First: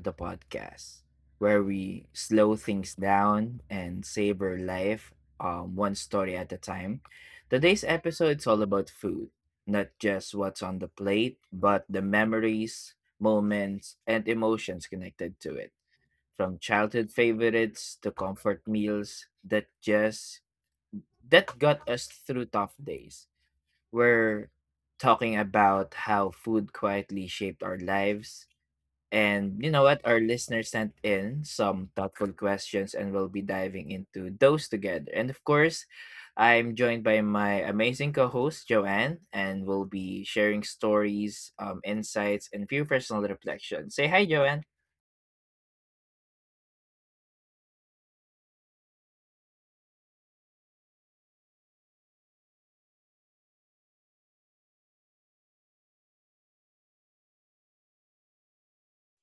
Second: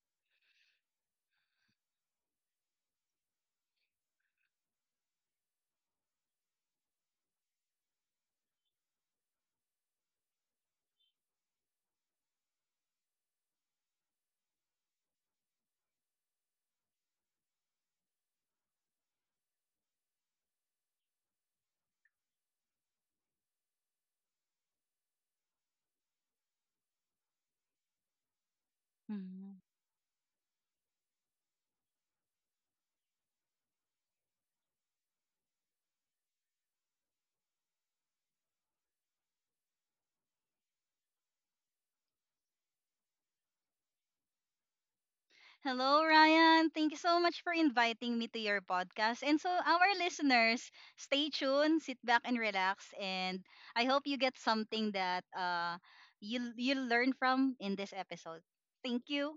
the podcast where we slow things down and savor life one story at a time. Today's episode is all about food, not just what's on the plate, but the memories, moments, and emotions connected to it. From childhood favorites to comfort meals that just that got us through tough days. We're talking about how food quietly shaped our lives. Mhm. And you know what? Our listeners sent in some thoughtful questions, and we'll be diving into those together. And of course, I'm joined by my amazing co host, Joanne, and we'll be sharing stories, insights, and few personal reflections. Say hi, Joanne. Hello, Ryan. Thank you so much for inviting me to your podcast. And so, our listeners, stay tuned, sit back and relax. And I hope you get something that you learn from in this episode. Thank you.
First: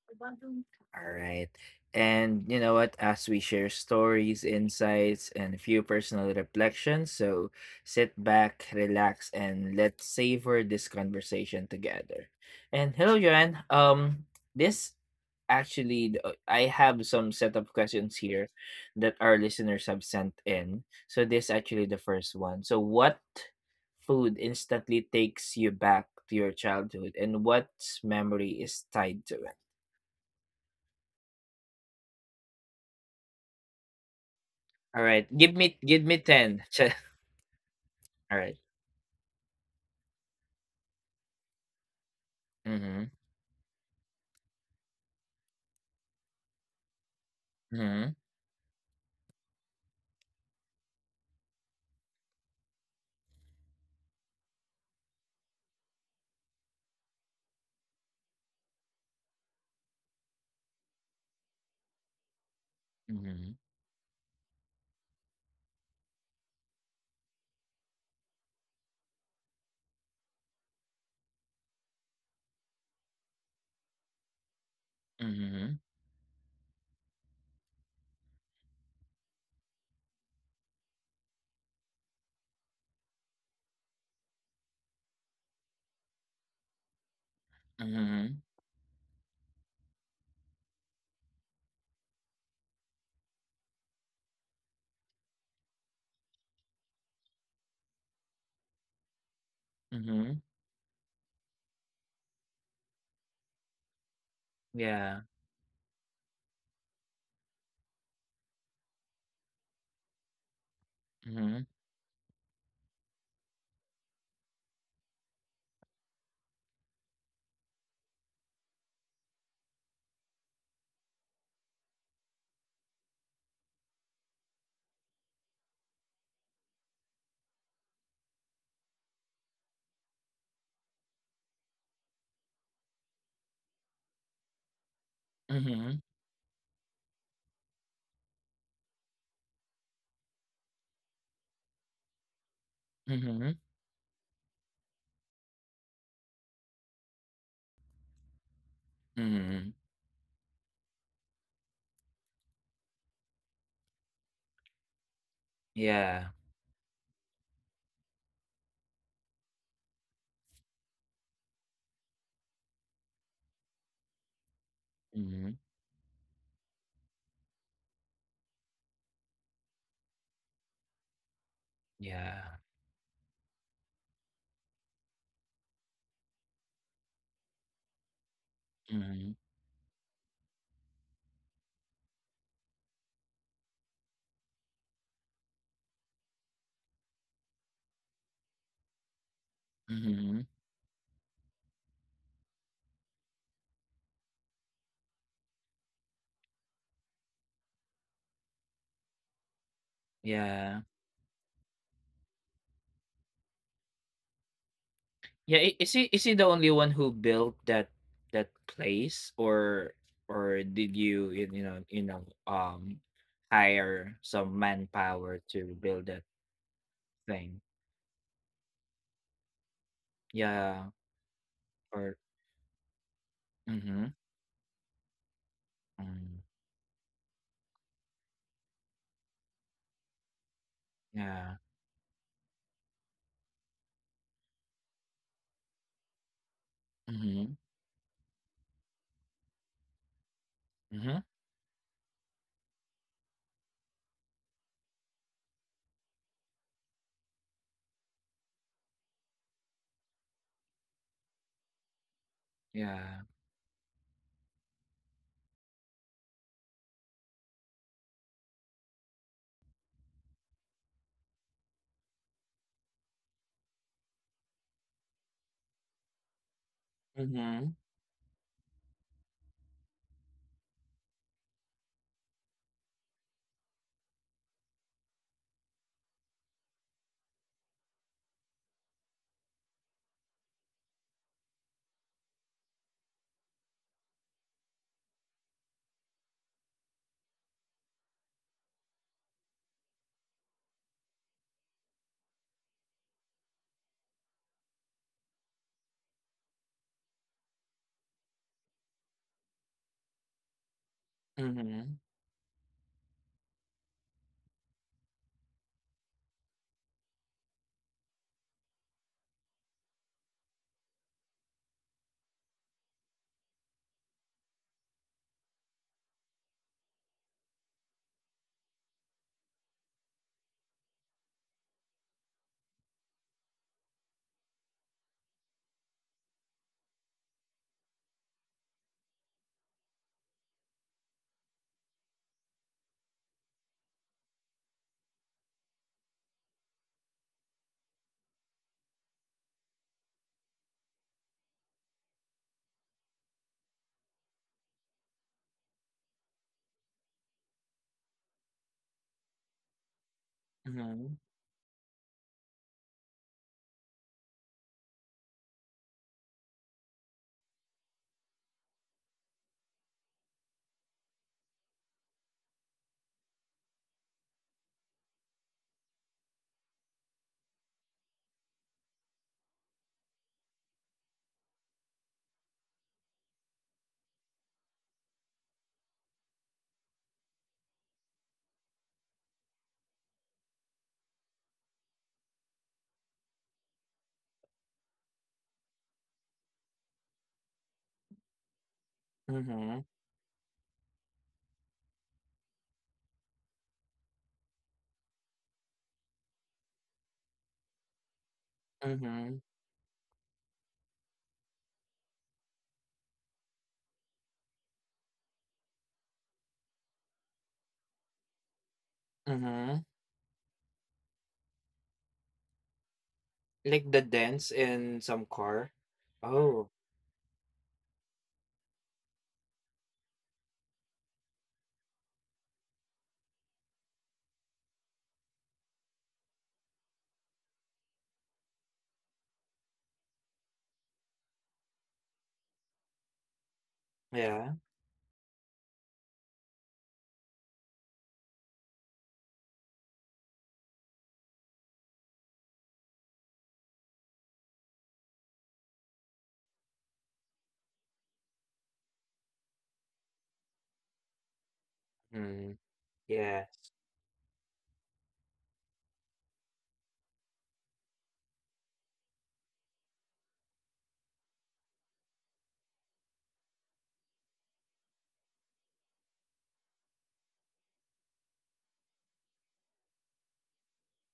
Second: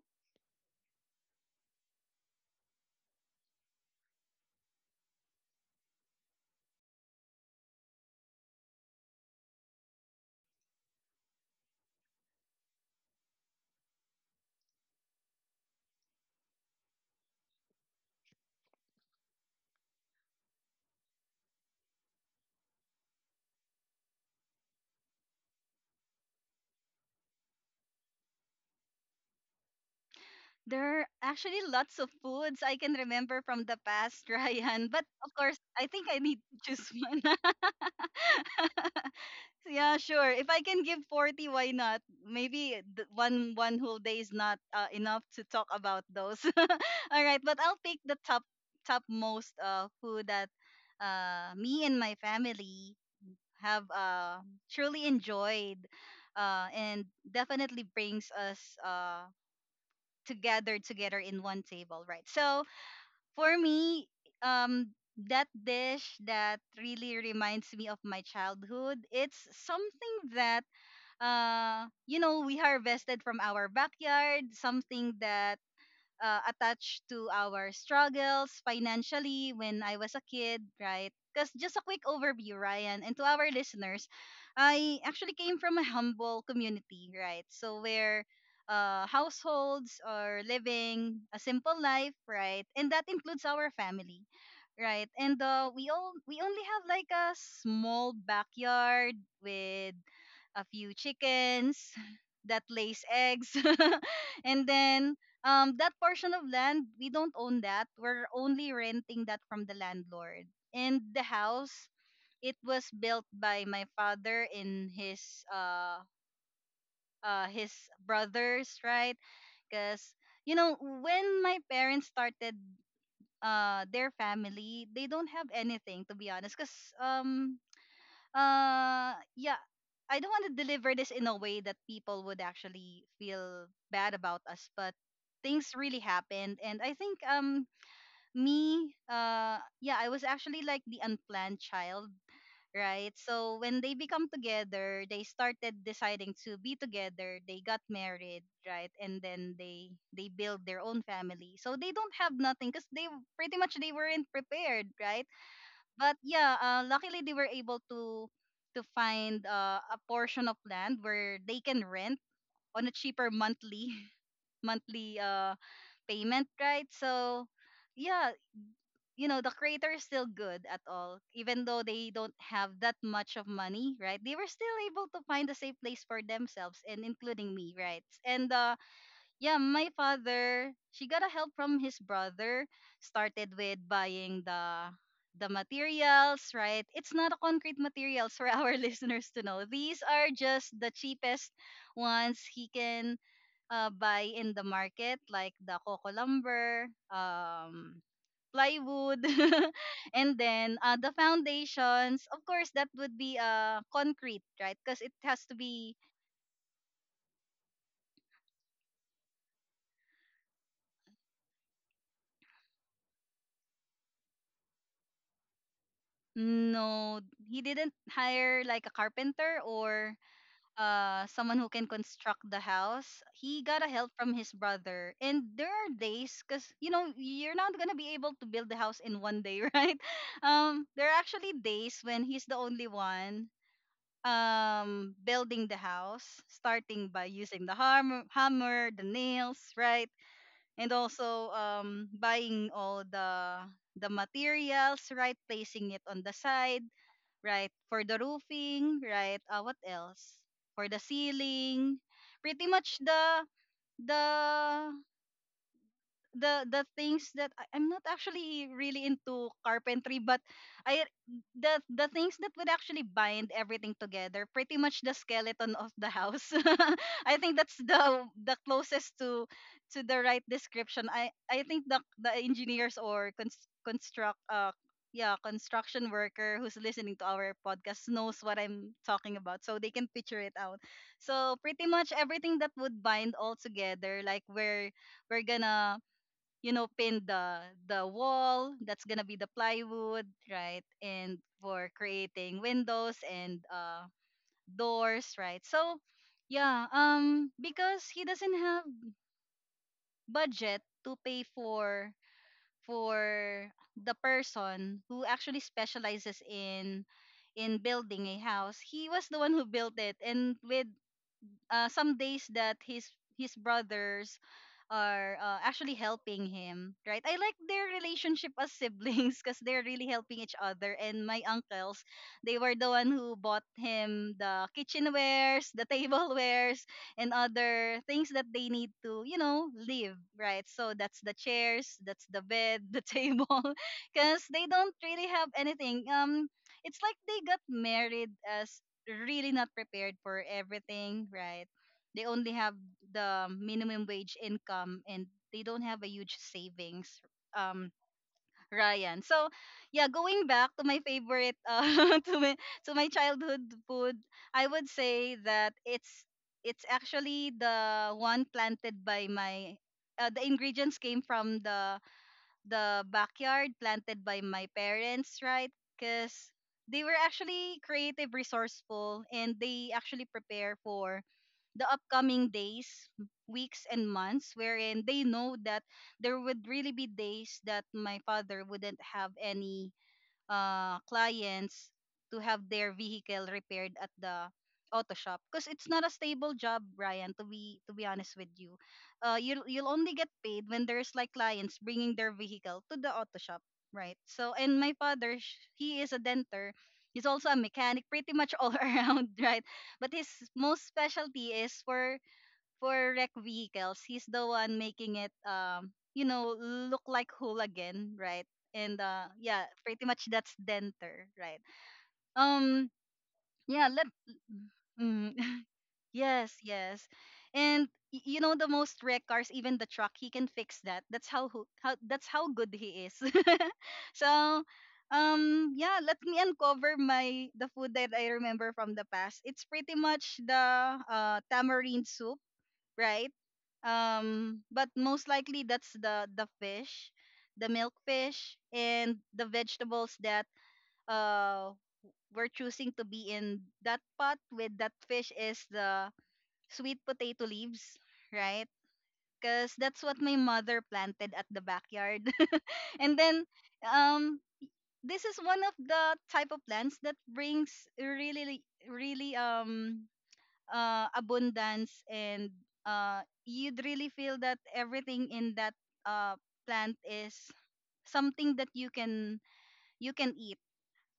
All right. And you know what? As we share stories, insights, and a few personal reflections, so sit back, relax, and let's savor this conversation together. And hello, Joanne. This I have some set of questions here that our listeners have sent in. So this actually the first one. So what food instantly takes you back to your childhood, and what memory is tied to it? There are actually lots of foods I can remember from the past, Ryan. But Alright, of course, I give think me I need 10. to Che choose one. alright. Yeah, sure. If I can give 40, why not? Maybe Mhm, one whole day is not enough to talk about those. All right, but I'll pick mhm, the top most food that me and my family have truly enjoyed and definitely brings us together in one table, right? So mhm, for me, um, that dish that really reminds me of my childhood, it's something that we harvested from our backyard, something that mhm, attached to our struggles financially when I was a kid, right? Because just a quick overview, Ryan, and to our listeners, I actually came from a humble community, right? So where mhm, households are living a simple life, right? And that includes our family, right? And we only have like a small backyard with mhm, a few chickens that lays eggs, and yeah, then that portion of land we don't own, that we're only renting that from the landlord, and the mhm, house, it was built by my father and his brothers, right? Because you know when my parents started their family, they don't have anything, to be honest, because um yeah, I don't want to deliver this in a way that people would actually feel bad about us, but things mhm, really happened. And I think me yeah, I was actually like the unplanned child, right? mhm, So when they become together, they started deciding to be together, they got married, right? And then mhm, they build their own family. So they don't have nothing because they pretty much, they weren't prepared, right? But yeah, yeah, luckily they were able to find a portion of land where they can rent on a cheaper monthly monthly mhm, payment, right? So yeah, you know the creator is still good at all, even though they don't yeah, have that much of money, right? They were still able to find a safe place for themselves and including me, right? And mhm, yeah, my father, she got a help from his brother. Started with buying the materials, right? It's not a concrete materials, for our listeners to know. These are mhm, just the cheapest ones he can buy in the market, like the coco lumber, plywood, and yeah. then the foundations. Of course, that would be concrete, right? Because it has Yeah, to I be. Is he the only one who built that that place? Or did you you you know, um, hire some manpower to build that No, thing? he didn't hire like a carpenter or Yeah, someone who can or construct the house. He got a mhm, help from his brother. And there are mm. days, cuz you know you're not going to be able to build the house in one day, right? There are Yeah. actually days when he's the only one building the house, starting by Mhm. using the the nails, right? And Mhm. also buying all the materials, right? Placing it on the side, right? For the roofing, right? What else? For the ceiling, pretty much Yeah. the the things that I'm not actually really into carpentry, but I the things that would actually bind everything together, pretty much the skeleton of the house. I think Mhm. that's the closest to the right description. I think the engineers, or construction worker, who's listening to our podcast, knows what I'm talking about, so they can picture it out. So pretty much everything that would bind all together, like where we're gonna pin the wall, that's gonna be the plywood, right? And for creating windows and doors, right? So yeah, because he doesn't have budget to pay Mhm. for the person who actually specializes in building a house, he was the one who built it. And with some days that his brothers are actually helping him, right? I like their relationship as siblings because they're really helping each other. And my uncles, they were the one who bought him the kitchenwares, the tablewares, and other things that they need to, live, right? So that's the chairs, that's the bed, the table, because they don't really have anything. It's like they got married as really not prepared for everything, right? They only have the minimum wage income, and they don't have a huge savings. Um, Ryan. So yeah, going back to my Mhm. favorite, to my childhood food, I would say that it's actually the one planted by my the ingredients came from the backyard, planted by my parents, right? Because they were actually creative, resourceful, and they actually prepare for the upcoming days, weeks, and months, wherein they know that there would really be days that my father wouldn't have any clients to have their vehicle repaired at the auto shop, because it's not a stable job, Ryan, to be honest with you. You'll Mhm. only get paid when there's like clients bringing their vehicle to the auto shop, right? So, and my father he is a denter. He's also a mechanic, pretty much all around, Mhm. right? But his most specialty is for wreck vehicles. He's the one making it, look like Hul again, right? And yeah, Mhm. pretty much that's denter, right? Um, yeah, Like let. the dents in some Mm, car. yes, Oh, yes, and you know the most wreck cars, even the truck, he can fix that. That's how that's how good he is. So, yeah, let me uncover my the food that I remember from the past. It's pretty much the tamarind soup, right? yeah. But most likely that's the fish, the milk fish, and the vegetables that uh we're choosing to be in that pot with that fish, is the sweet potato leaves, right? Because that's what my mother planted at the backyard. Mm. And then Yes. um this is one of the type of plants that brings really, really, really abundance, and you'd really feel that everything in that uh, plant is something that you can eat,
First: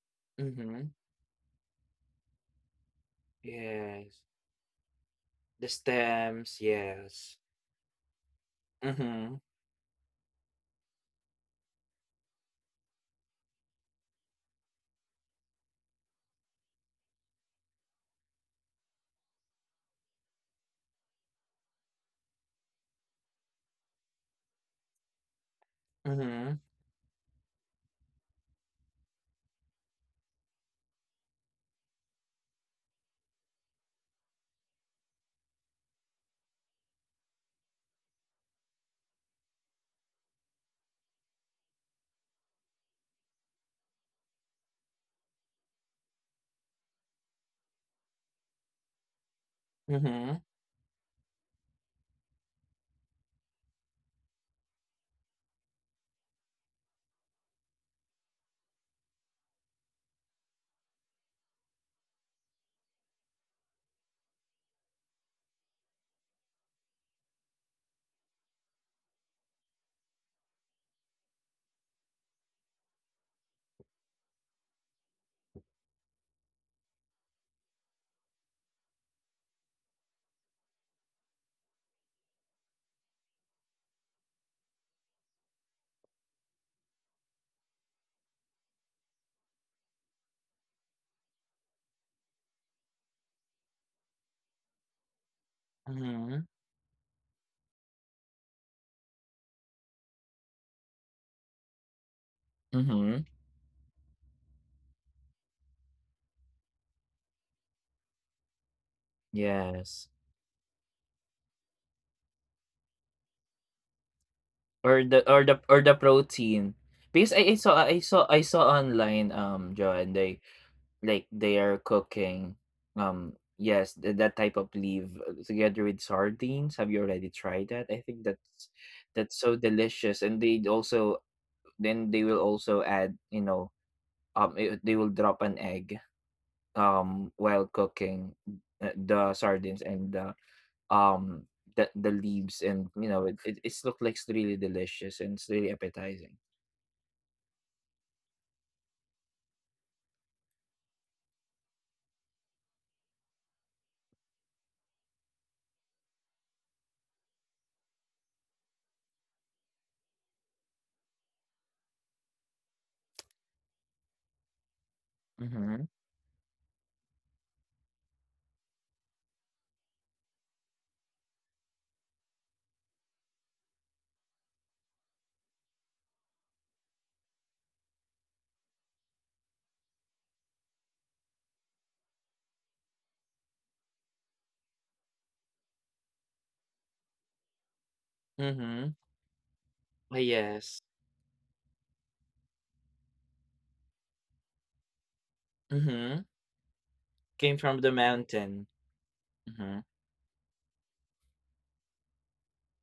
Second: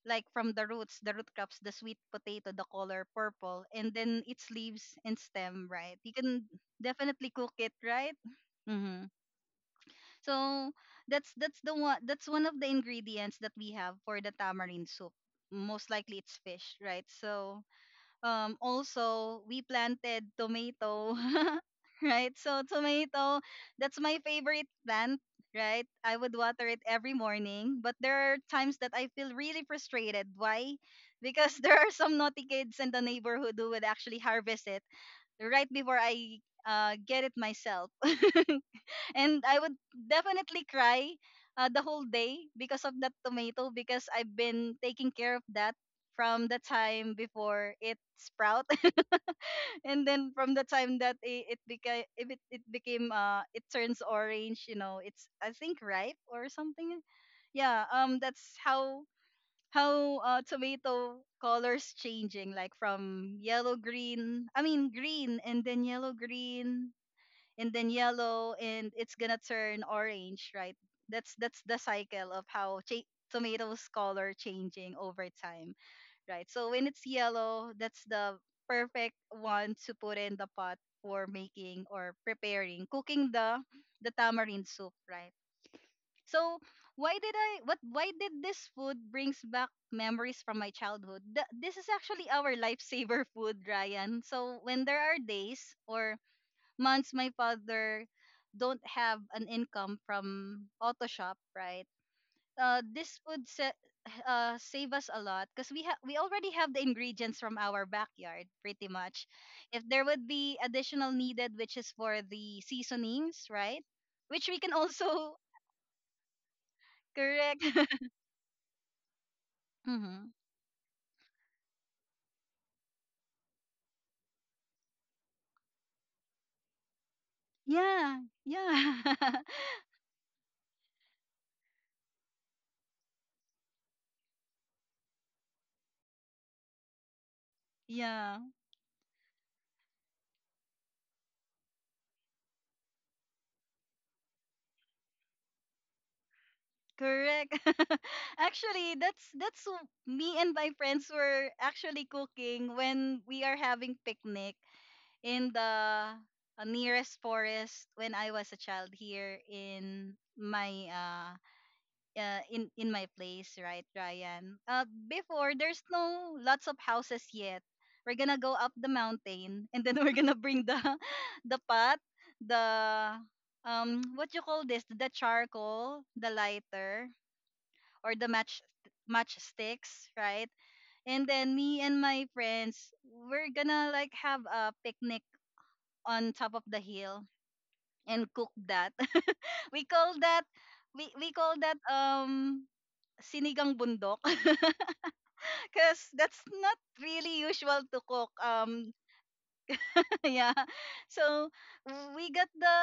like from the Mhm. roots, the root crops, the sweet potato, the color purple, and then Yes. its leaves and stem, The right? You can stems. definitely Yes. cook it, right? Mm-hmm. Mhm. So that's the one, that's one of the ingredients that we have for the tamarind soup. Most likely it's fish, right? So also we planted tomato. Right, so tomato, that's my favorite plant, right? I would Mhm. water it every morning, but there are times that I feel really frustrated, why? Because there are some naughty kids in the neighborhood who would actually harvest it right before I get it myself. And I would definitely cry the whole day, because of that tomato, because I've been taking care of that from the time before it sprouts, and then Mhm. from the time that it became, if it became, it turns orange. You know, it's, I think, ripe or something. Yeah. That's how tomato colors changing, like from yellow green, I mean green, and then yellow green, and then yellow, and it's gonna turn orange, right? That's the cycle of how tomatoes color changing over time, right? So when it's yellow, that's the perfect one to put in the pot for making, or preparing, cooking the tamarind soup, right? So why did I, what why did this food brings back memories from my childhood? This is actually our lifesaver food, Ryan. So when there are days or Mhm. months my father don't have an income from auto shop, right? This Mhm. would save us a lot, because we have we already have the ingredients from our backyard, pretty much. If there Yes. would be additional needed, which is for the seasonings, right? Which we can Or the or also. the or the protein. Because I Correct. saw I saw I saw online Joanne Hmm. they like they are cooking, yes, that type of leaf together with sardines. Have you already tried that? I think Yeah, yeah, that's so delicious. And they also then they will also add, you know, they will drop an egg while cooking yeah, the sardines and um the leaves. And you know, it it's look like it's really delicious and it's really appetizing. correct. Actually, that's me and my friends were actually cooking when we are having picnic, in the nearest forest when I was a child, here in my in my place, right, Ryan? Before, Mm-hmm. there's no lots of houses yet. We're gonna go up the mountain, and then we're gonna bring the the pot, the what you call this, the charcoal, the lighter, or the matchsticks, right? And then me and my friends, we're gonna like have a picnic on top of the hill and cook Mm-hmm. that. we call that Yes. we call that sinigang bundok because Mm-hmm. that's not really Came from usual the to cook. mountain. Mm-hmm. yeah. So we got the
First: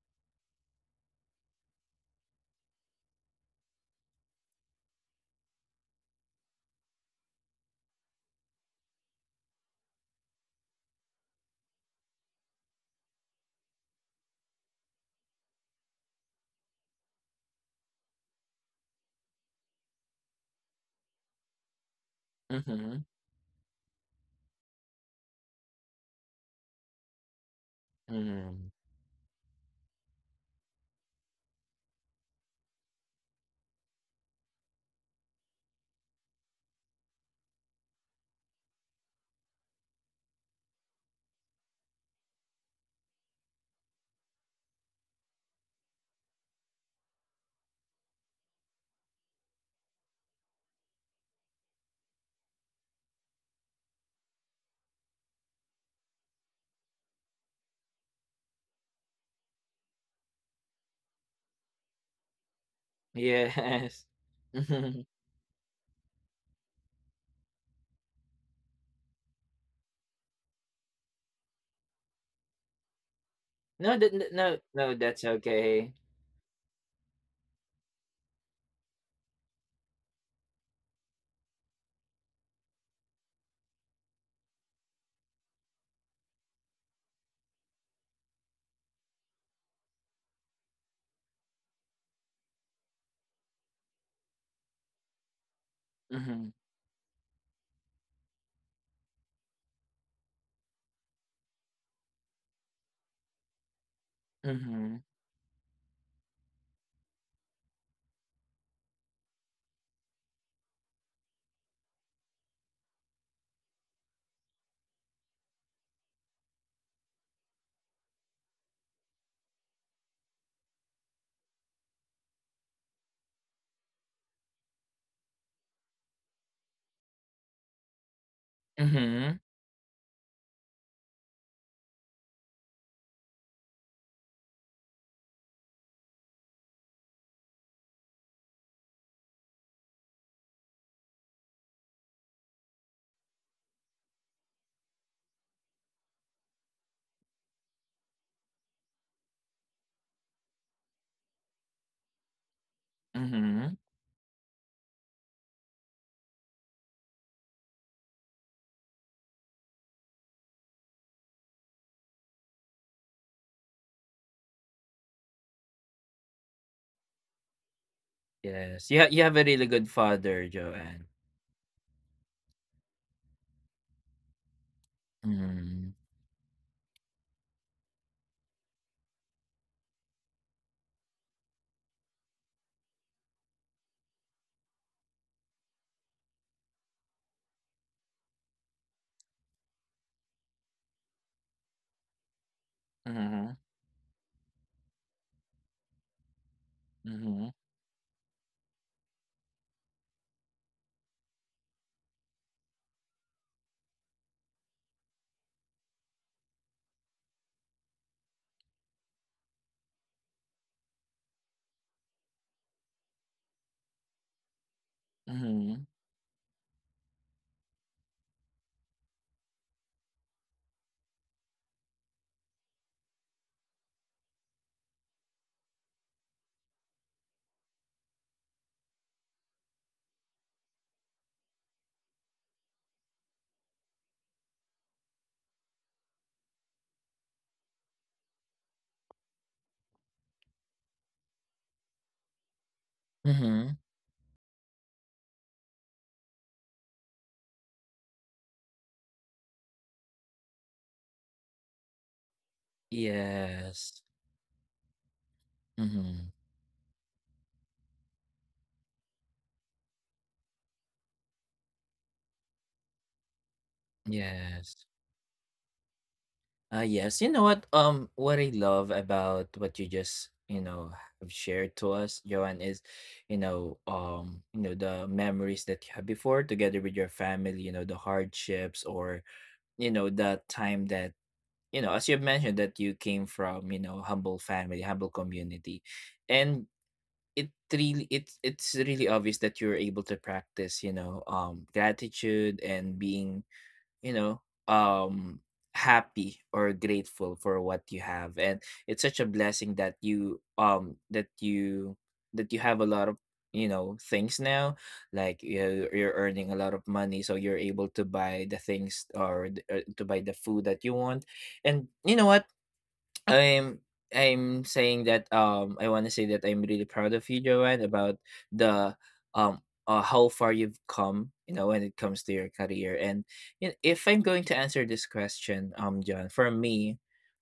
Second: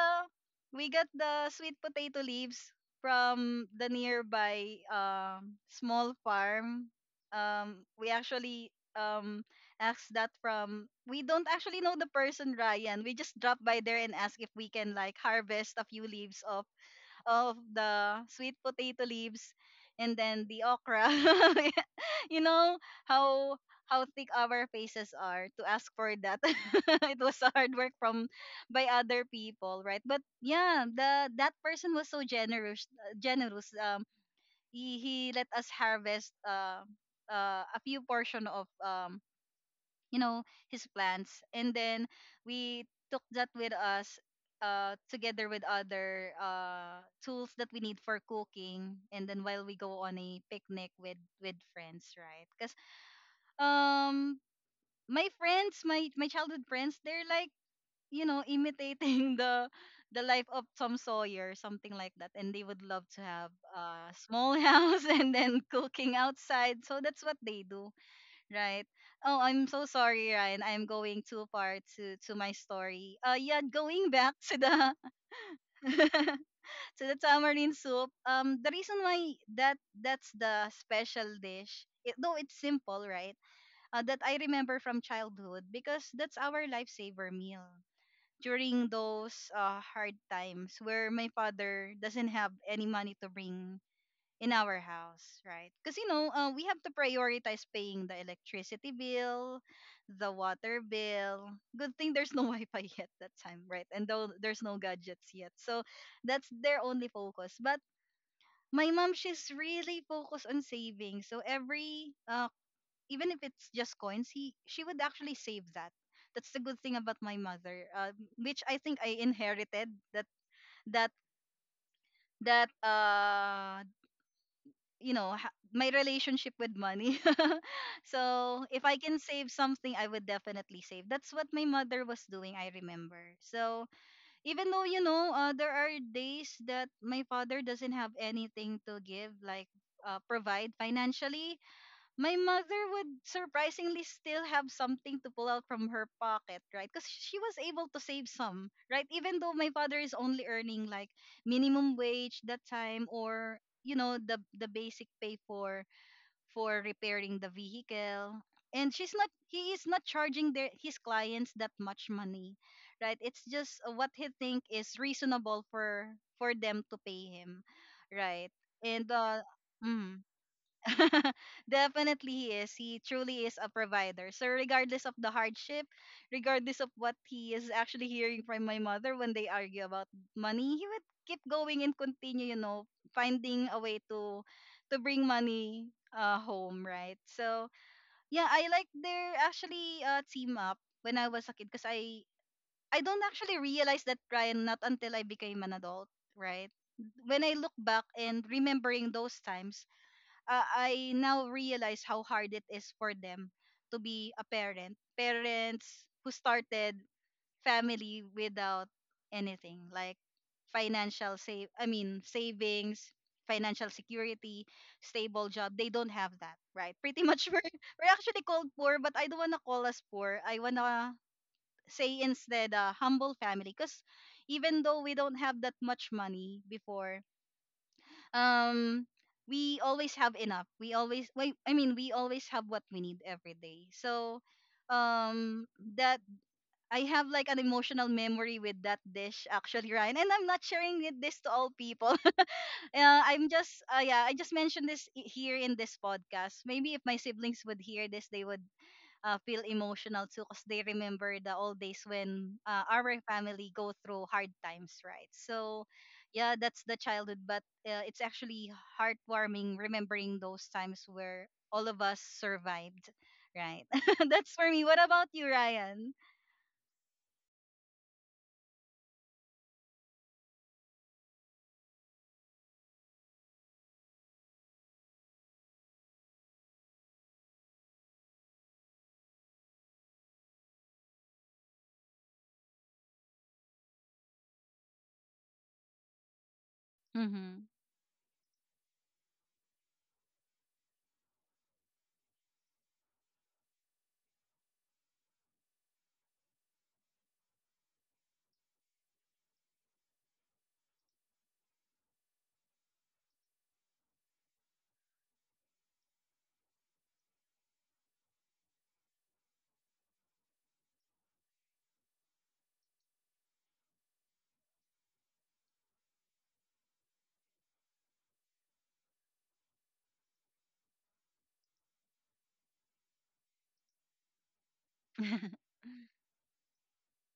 we got the sweet potato leaves from the nearby small farm. We actually asked that from, we don't actually know the person, Ryan. We just dropped by there and asked if we can like harvest a few leaves of the sweet potato leaves and then the okra. you know Mhm, how how thick our faces are to ask for that. It was hard work from mhm. by other people, right? But yeah, the that person was so generous. He let us harvest a few portion of you know his plans, and then we took that with us together with other tools that we need for cooking, and then while we go on a picnic with friends, right? Because um my friends, my childhood friends, they're like, you know, imitating the life of Tom Sawyer, something like that, and they would love to have Yes. a small house Mhm. and then cooking outside, so that's what they do, right? Oh, I'm so sorry, Ryan. I'm going too far to my story. Yeah, No, going that back that to no, the no, that's okay. to the tamarind soup. The reason why that's the special dish, it, though it's simple, right? That I remember from childhood, because that's our lifesaver meal during those hard times where my father doesn't have any money to bring in our house, right? Because, you know, Mhm, we have to prioritize paying the electricity bill, the water bill. Good thing there's no Wi-Fi yet that time, right? And though there's no mhm, gadgets yet, so that's their only focus. But my mom, she's really focused on saving. So every, even if it's just coins, he she would actually save that. That's the good thing about my mother, which I think I inherited that that. My relationship with money, so if I can mhm, save something, I would definitely save. That's what my mother was doing, I remember. So even though, you know, there are days that my father doesn't have anything to give, like provide financially, my mother would surprisingly still have something to pull out from her pocket, right? Because she was able to save some, right? Even though my father is only earning like minimum wage that time, or mhm. you know, the basic pay for repairing the vehicle, and she's not he is not charging their his clients that much money, right? It's just what he think is reasonable for them to pay him, right? Yes, And you have a really good mm, father, Joanne. definitely he is. He truly is a provider. So regardless of the hardship, Mhm, regardless of what he is actually hearing from my mother when they argue about money, he would keep going and continue, you know, finding a way to bring money home, right? So yeah, I like their actually team up when I was a kid, because I don't mhm, actually realize that, Ryan, not until I became an adult, right? When mhm, I look back and remembering those times, I now realize how hard it is for them to be a parent. Parents who started family without anything, like financial save I mean savings, financial security, stable job. mhm, They don't have that, right? Pretty much we're actually called poor, but I don't wanna call us poor. I wanna say instead a humble family, because even though we don't have that much money before, um we always have enough, we always wait I mean we always have what we need every day. So um that I have like an emotional memory with that dish actually, Ryan, and I'm not sharing this to all people. I'm mhm. just yeah, I just mentioned this here in this podcast. Maybe if my siblings would hear this, they would feel emotional too because they remember the old days when our family go Yes. through hard times, right? So Mhm, yeah, that's the childhood, but it's actually heartwarming remembering those times where all of us survived, right? That's for yes. me. What about you, Ryan? Yes, you know what? What I love about what you just, you know, have shared to us, Joanne, is, you know, the memories that you had before together with your family, you know, the hardships, or, you know, that time that, you know, as you mentioned that you came from, you know, humble family, humble community. And it Mm-hmm. really it's really obvious that you're able to practice, you know, gratitude and being, you know, um happy or grateful for what you have. And it's such a blessing that you that you that you have a lot of, you know, things now. Like you're earning a lot of money, so you're able to buy the things or to buy the food that you want. And you know what? I'm I'm saying that I want to say that I'm really proud of you, Joanne, about the um how far you've come, you know, when it comes to your career. And you know, if I'm going to answer this question, John, for me,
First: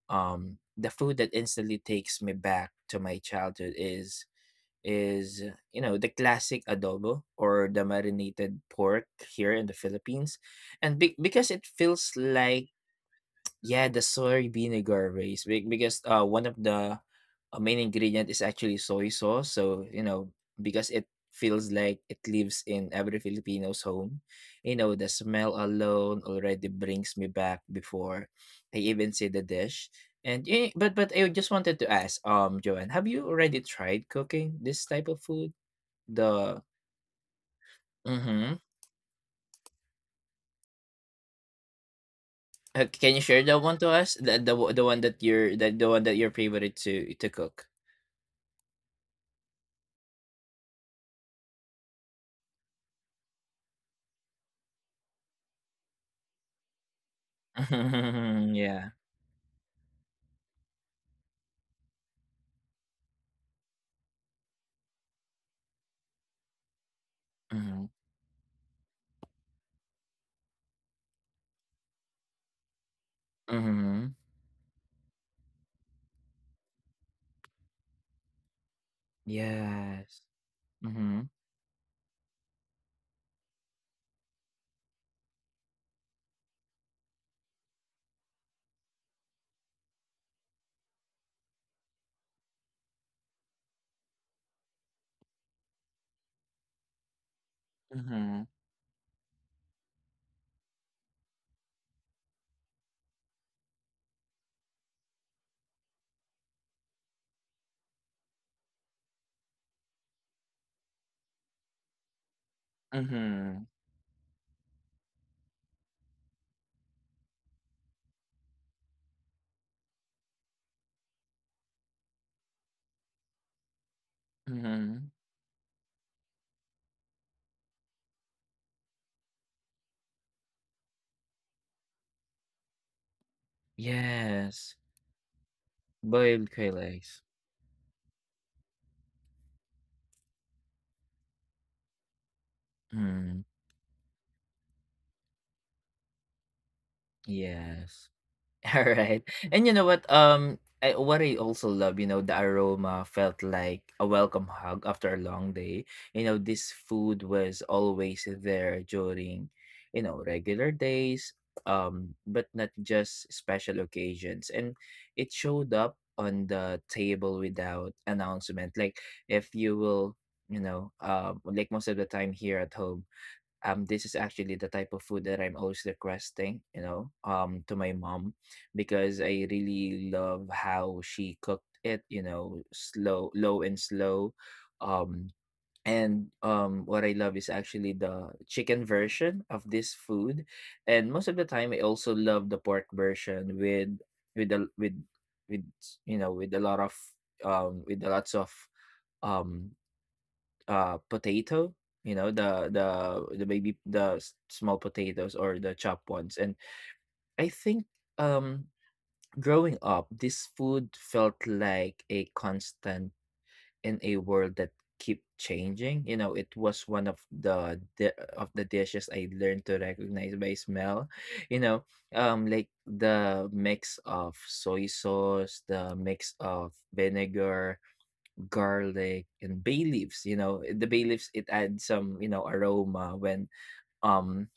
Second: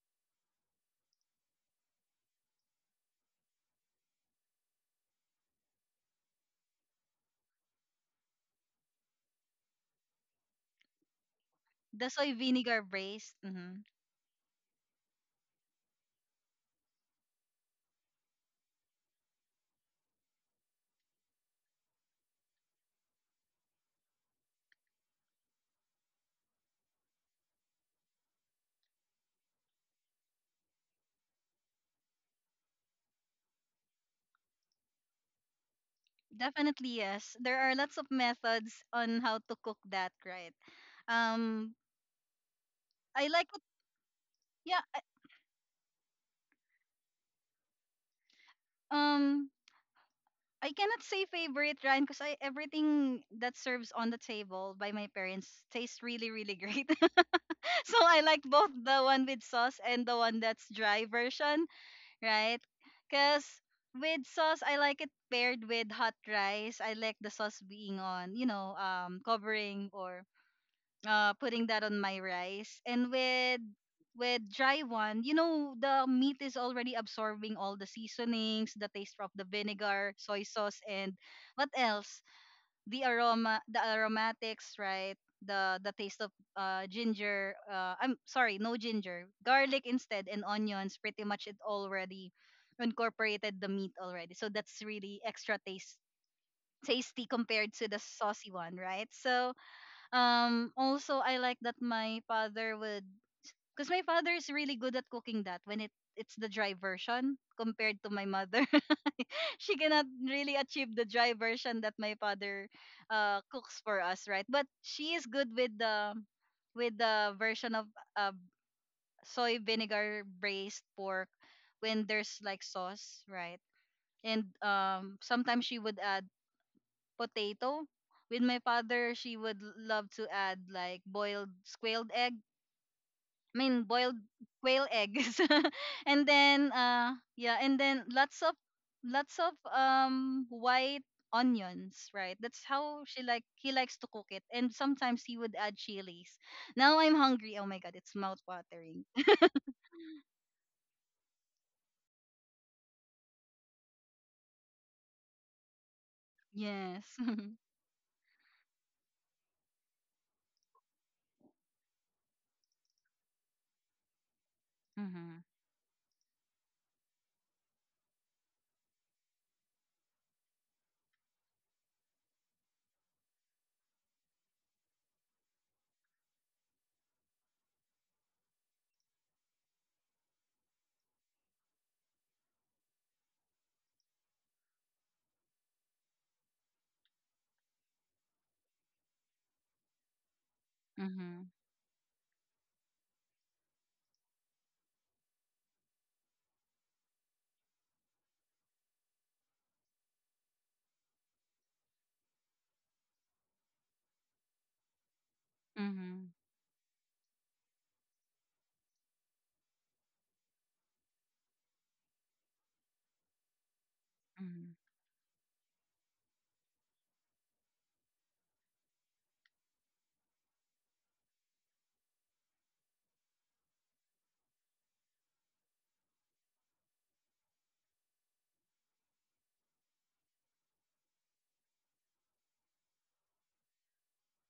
the food that instantly takes me back to my childhood is is you know, the classic adobo or the marinated pork here in the Philippines. And because it The feels soy like, vinegar braised. Mm-hmm. yeah, the soy vinegar rice. Because one of the main ingredient is actually soy sauce. So, you know, because it feels like it lives in every Filipino's home. You know, the smell alone already brings me back before I even see the dish. And but I just wanted to ask, Joanne, have you already tried cooking this type of food? The Definitely yes, there are lots of mm-hmm. methods on how to cook that, right? um Can you I share like that it, one to us? The, the yeah. the one that you're that the one that you're favorite to cook. um I cannot say favorite, Ryan, because I everything that serves on the table by my parents tastes really, really great. So I like Mhm, both yeah. the one with sauce and the one that's dry version, right? Because with sauce I like it paired with hot rice. I like the sauce Mhm, being on, you know, covering or putting that on my rice. And with mhm. Dry one, you know, the meat is already absorbing all the seasonings, the taste of the vinegar, Yes. soy sauce, and Mhm, what else? The aroma, the aromatics, right? The taste of ginger. I'm sorry, no ginger, garlic instead, and onions. Pretty much, it already incorporated the meat already. So that's really extra taste tasty compared to the mhm, saucy one, right? So also, I like that my father would, because my father is really good at cooking that when it's the dry version, compared to my mother. She cannot really achieve the dry version that my father mhm, cooks for us, right? But she is good with the version of uh, soy vinegar braised pork when there's like sauce, right? And mhm. Sometimes she would add potato. With my father, she would love to add like boiled squaled egg I mean boiled Yes. quail eggs, and Boiled kale then eggs. Yeah, and then lots of white onions, right? That's how she Mm, like he likes to cook it, and sometimes he would add chilies. Now I'm hungry. Oh my god, yes. it's mouth watering. Alright. And you know what, I what I also love, you know, the aroma felt like a welcome hug after a long day. You know, this Yes. food was always there during, you know, regular days, but not just special occasions. And it Mhm. showed up on the table without announcement. Like if you will, you know, like most of the time here at home, this is actually the type of food that I'm always requesting, you know, to my mom, because I really love how she cooked it, you know, slow, low and slow. Um and what I love is actually the chicken version of this food. And most of the Mhm. time I also love the pork version with the with you know, with a lot of, with the lots of, um potato, you know, the the baby, the small potatoes or the chopped ones. Mhm. And I think, um growing up, this food felt like a constant in a world that kept changing. You know, it was one of the dishes I learned to recognize by smell. You know, like the mix of soy sauce, the mix of vinegar, garlic, and bay leaves. You know, the bay leaves, it adds some, you know, aroma when, um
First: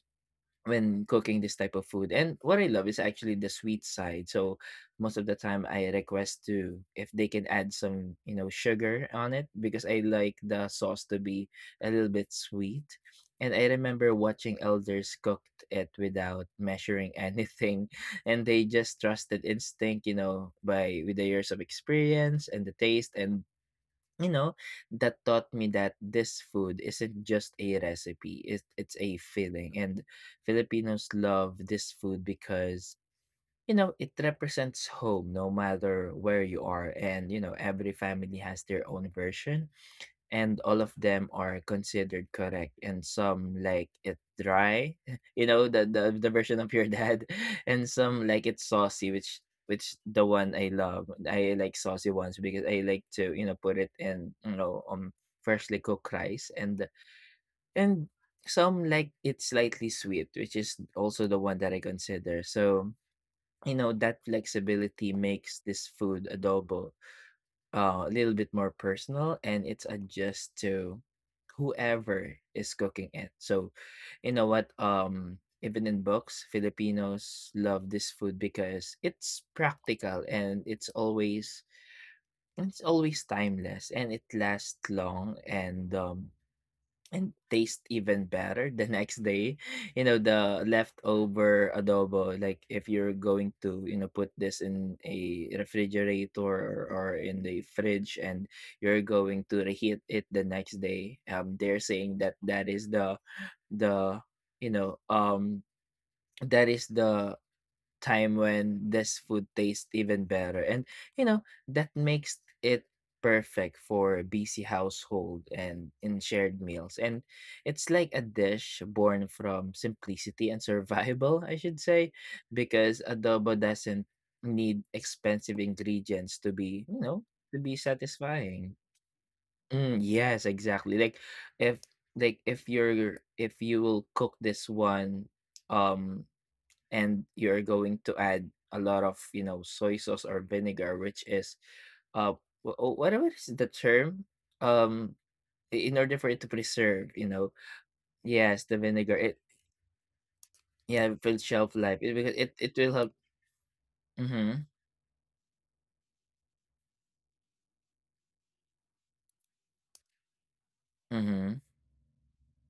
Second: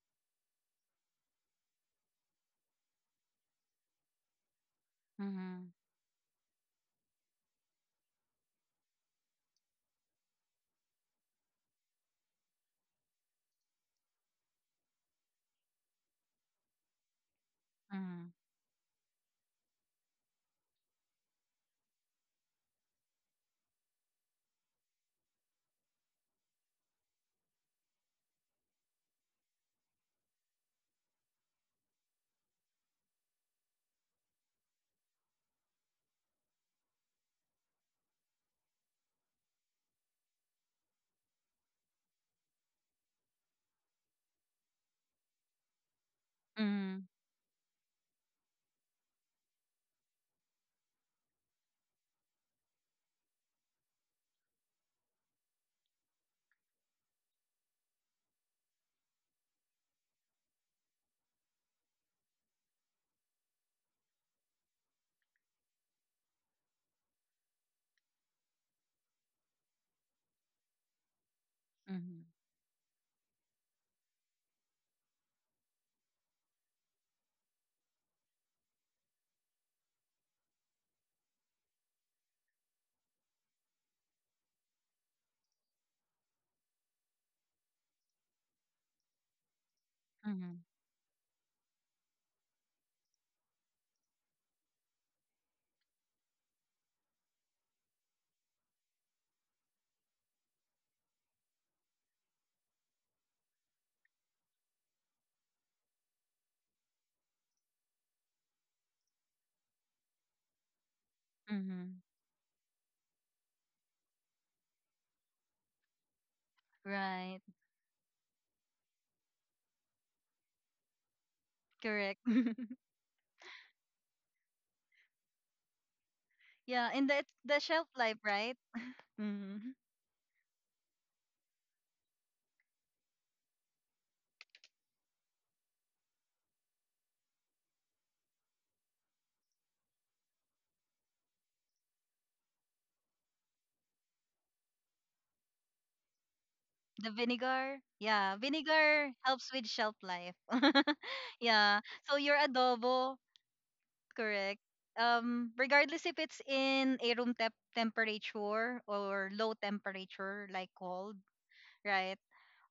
when cooking this type of food. And what I love is actually the sweet side. So most of the time Mhm. I request to if they can add some, you know, sugar on it, because I like the sauce to be a little bit sweet. And I remember watching elders cooked it without measuring anything, Mhm. and they just trusted instinct, you know, by with the years of experience and the taste. And you know, that taught me that this food isn't just a recipe, it's a feeling. And Filipinos love this food because, you know, it represents home no matter where you are. And, you know, every family has their own version, and all of them are considered correct. And some like it dry you know, the version of your Mhm. dad, and some like it saucy, which the one I love. I like saucy ones because I like to, you know, put it in, you know, freshly cooked rice. And and some like it slightly sweet, which is also the one that I consider. So you know, that flexibility makes this food adobo a little bit more personal, and it's adjust to Mhm. whoever is cooking it. So, you know what? Even in books, Filipinos love this food because it's practical, and it's always timeless, and it lasts long. And and taste even better the next day. You know, Mhm. Mhm. the Mhm. leftover adobo, like if you're going to, you know, put this in a refrigerator, or in the fridge, and you're going to reheat it the next day. They're saying that that is the the you know um that is the time when this food tastes even better. And you know, that Mhm. makes it perfect for busy household and in shared meals. And Right. it's like a dish born from simplicity and survival, I should say, Correct. because adobo doesn't need expensive ingredients to be, Yeah, you and know, that to the be shelf life, right? satisfying. Mhm. Mm, yes, exactly. Like if, you're, if you will cook this one, um and you're going to add a lot of, you know, soy sauce or vinegar, which is uh whatever is the term, um in order for it to The preserve, you know, vinegar, yeah, yes, the vinegar vinegar, helps with shelf life. It will shelf Yeah, life, so your it will help. adobo, correct. Mm-hmm, Regardless if it's in a room temp temperature or low temperature, like cold, mm-hmm. right?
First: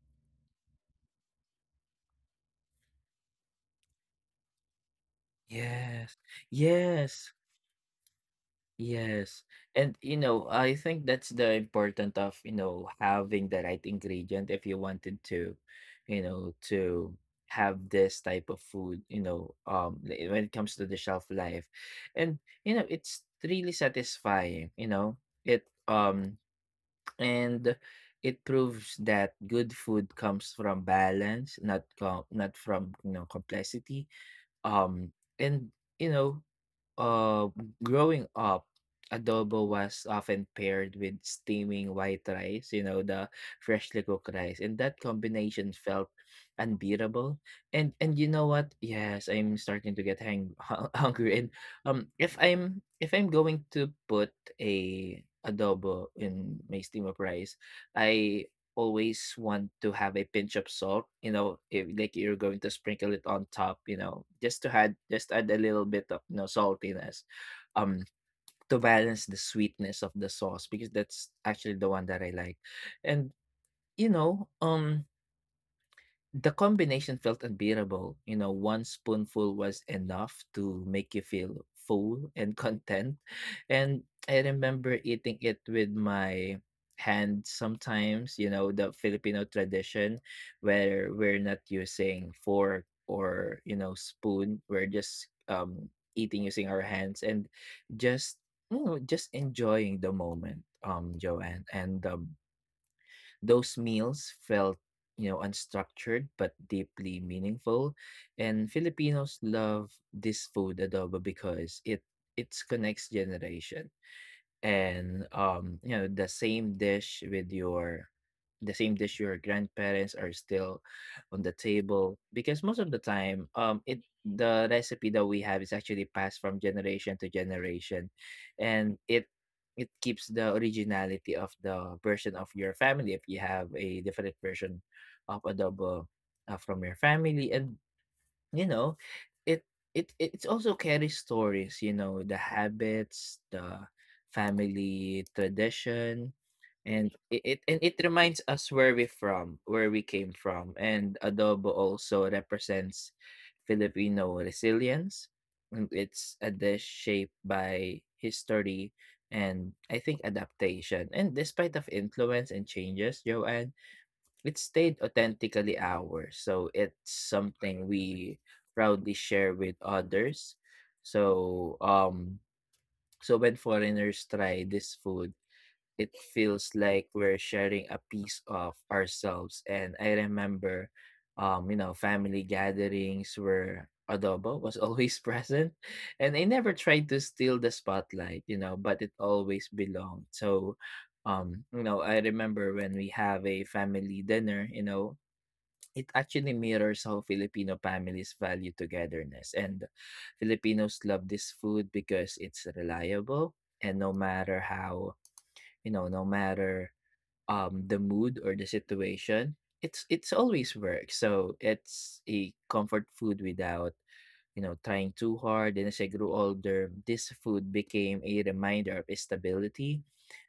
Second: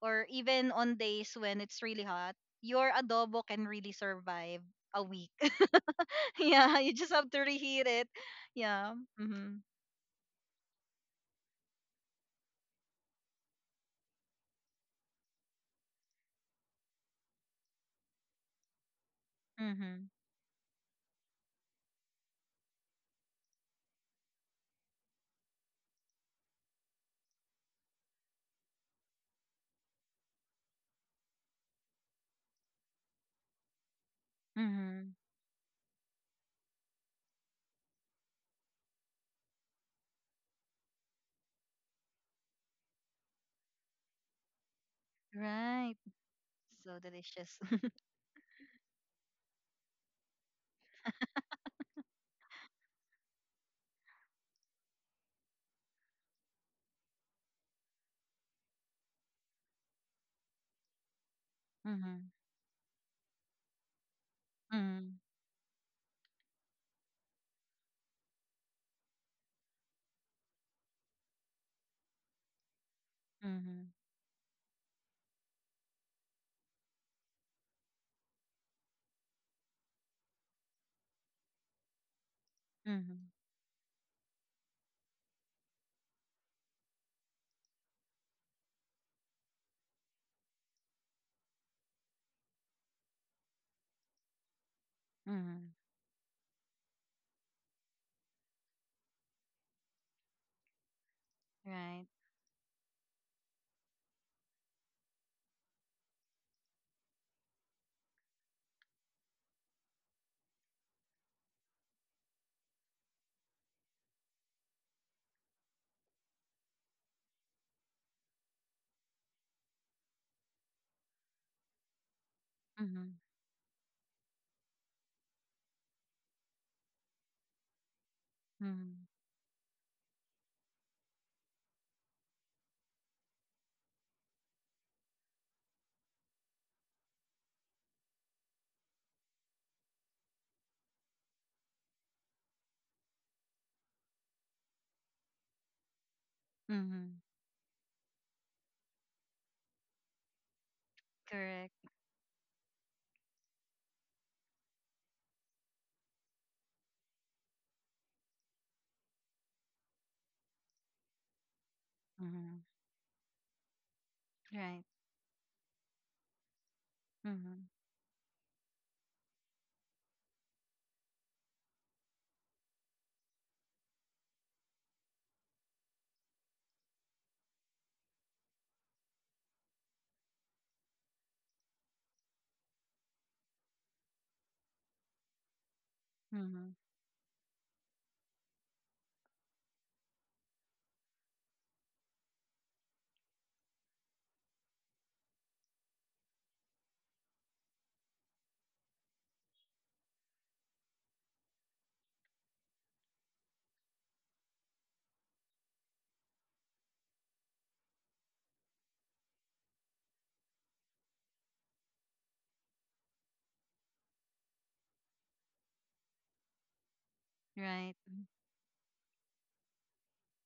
Or even on days when it's really hot, your adobo can really survive a week. Yes, Yeah, you just have yes. to reheat it. Yeah. Yes. Mhm. And you know, I think that's the important of, you know, having the right ingredient if you wanted to, you know, to have this type of food, you know, Mhm. When it comes to the shelf life. And you know, it's really satisfying, you know. It um and it proves that good food comes from balance, not not from, you know, complexity. Um Mhm. and you know uh, Growing up, adobo was often paired with steaming white rice, you know, the freshly cooked rice, and that combination Right. felt So unbeatable. delicious. And and you know what? Yes, I'm starting to get hungry. And if I'm going to put a adobo in my steam up rice, I always want to have a pinch of salt, you know, if like Mhm. you're going to sprinkle it on top, you know, Mhm. just add a little bit of saltiness, um, to balance the sweetness of the sauce because that's actually the one that I like, and Mhm. you know, um, the combination felt unbearable. You know, one spoonful was enough to make you feel full and content. Mhm. And I remember eating it with my hand sometimes, you know, the Filipino tradition where we're not using fork or, you know, spoon. We're just Mhm. Eating using our hands and just just enjoying the moment, Joanne. And Right? um those meals felt, you know, unstructured but deeply meaningful. And Filipinos love this food adobo because it connects generation and you know the same dish your grandparents are still on the table because most of the Mhm. time it the recipe that we have is actually passed from generation to generation and Mhm. it keeps the originality of the version of your family if you have a different version of adobo from your family and you know it it's also carries stories, you know, the habits, the family tradition. And Mhm. It reminds us where we came from. And adobo Correct. also represents Filipino resilience, and it's a dish shaped by history and I think adaptation. And despite of influence Mhm. and changes, Joanne, it Right. stayed authentically ours, so it's Mhm. something we proudly share with others. So, um, so when foreigners try this food, it feels like we're sharing a piece of ourselves. And I remember, you know, family gatherings where adobo was always present, and I never Mhm. tried to steal the spotlight, you know, but it always belonged. So, you know, I remember when we have a family dinner, you know, it actually mirrors how Filipino families value togetherness. And Filipinos love this food because it's reliable and no matter how, you know, no matter the mood or the situation, it's always works. So it's a comfort food without, you know, trying too hard. And as I grew older, this food Right. became a reminder of stability.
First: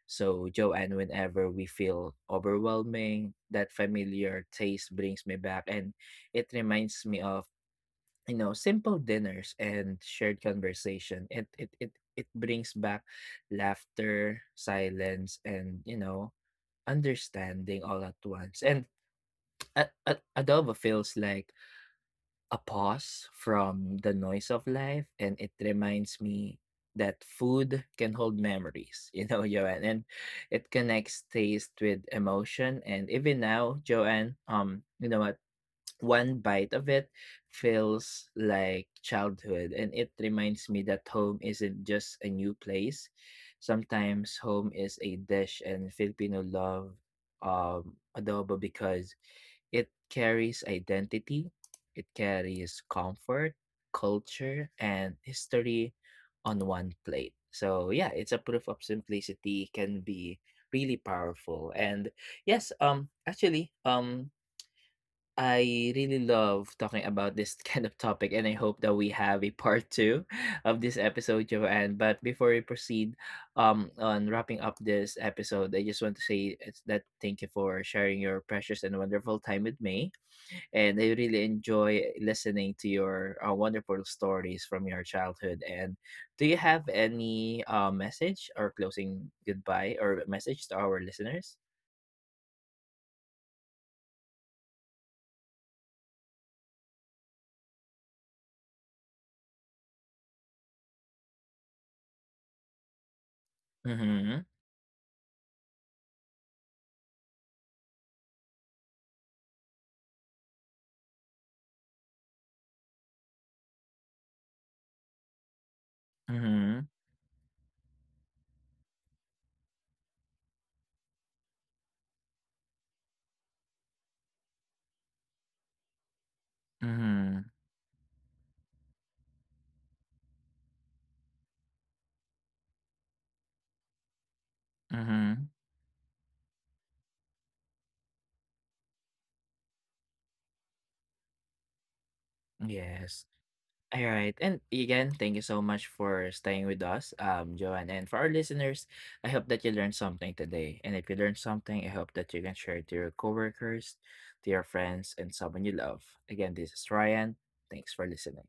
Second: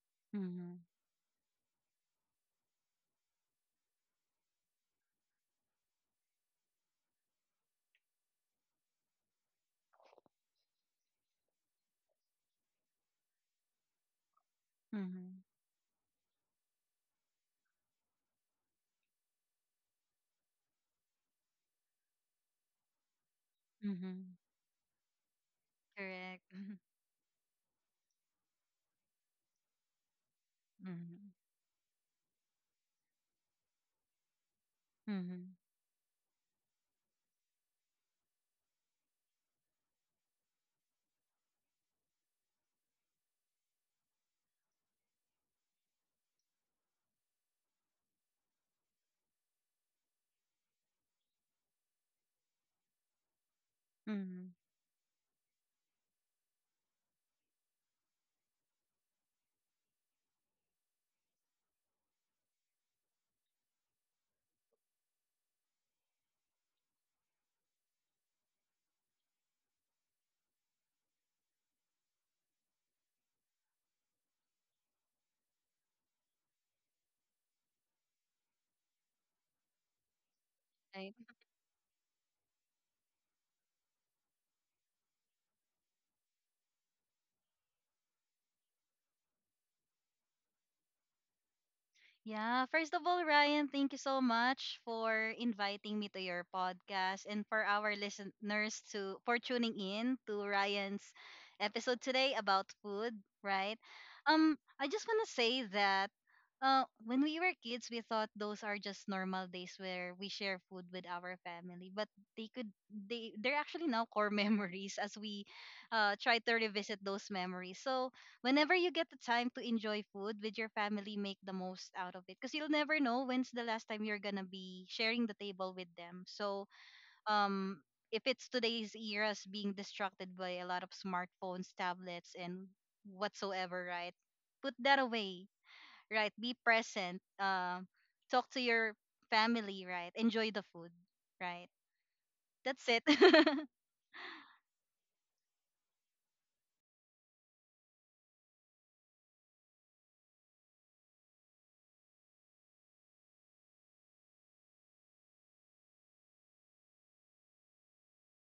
So, Mhm. Joanne, whenever we feel overwhelming, that familiar taste brings me back. And it reminds me of, you know, simple dinners and shared conversation. It brings back laughter, silence, Mhm. and, you know, understanding all at once. And adobo feels like a pause from the Mhm. noise of life, and it reminds Correct. me Mhm. that food can hold memories, you know, Joanne, and it connects Mhm. taste with emotion. And even now, Joanne, you know what? Mhm. One bite of it feels like childhood, and it reminds me that home isn't just a new place. Sometimes home is a dish, and Filipino love adobo because it carries identity, it carries comfort, Mhm. culture, and history on one plate. So yeah, it's a proof of simplicity can be really powerful. And yes, actually, I really love talking about this kind of topic, and I hope that we have a part two of this episode, Joanne. But before we proceed on wrapping up this episode, I just want to say it's that thank you for sharing your precious and wonderful time with me. And I. I really enjoy listening to your wonderful stories from your childhood. And do you have any message or closing goodbye or message to our listeners? Yeah, first of all, Ryan, thank you so much for inviting me to your podcast, and for our listeners to for tuning in to Ryan's episode today about food, right? Mm-hmm. I just want to say that when we were kids, we thought those are just normal days where we share food with our family, but they could they they're actually now core memories as we try to Mm-hmm. revisit those memories. So, whenever you get the time to enjoy food with your family, make the most out of it. Because you'll never know when's the last time you're gonna be sharing the table with them. So, Mm-hmm. um, if it's today's eras being distracted by a lot of smartphones, tablets, and whatsoever, right? Put that Mm-hmm. away, right? Be present. Talk to your family, right? Enjoy the food, right? That's it. Yes. All right. And again, thank you so much for staying with us, Joanne. And for our listeners, I hope that you learned something today. And if you learned something, I hope that you can share it to your coworkers, to your friends, and someone you love. Again, this is Ryan. Thanks for listening.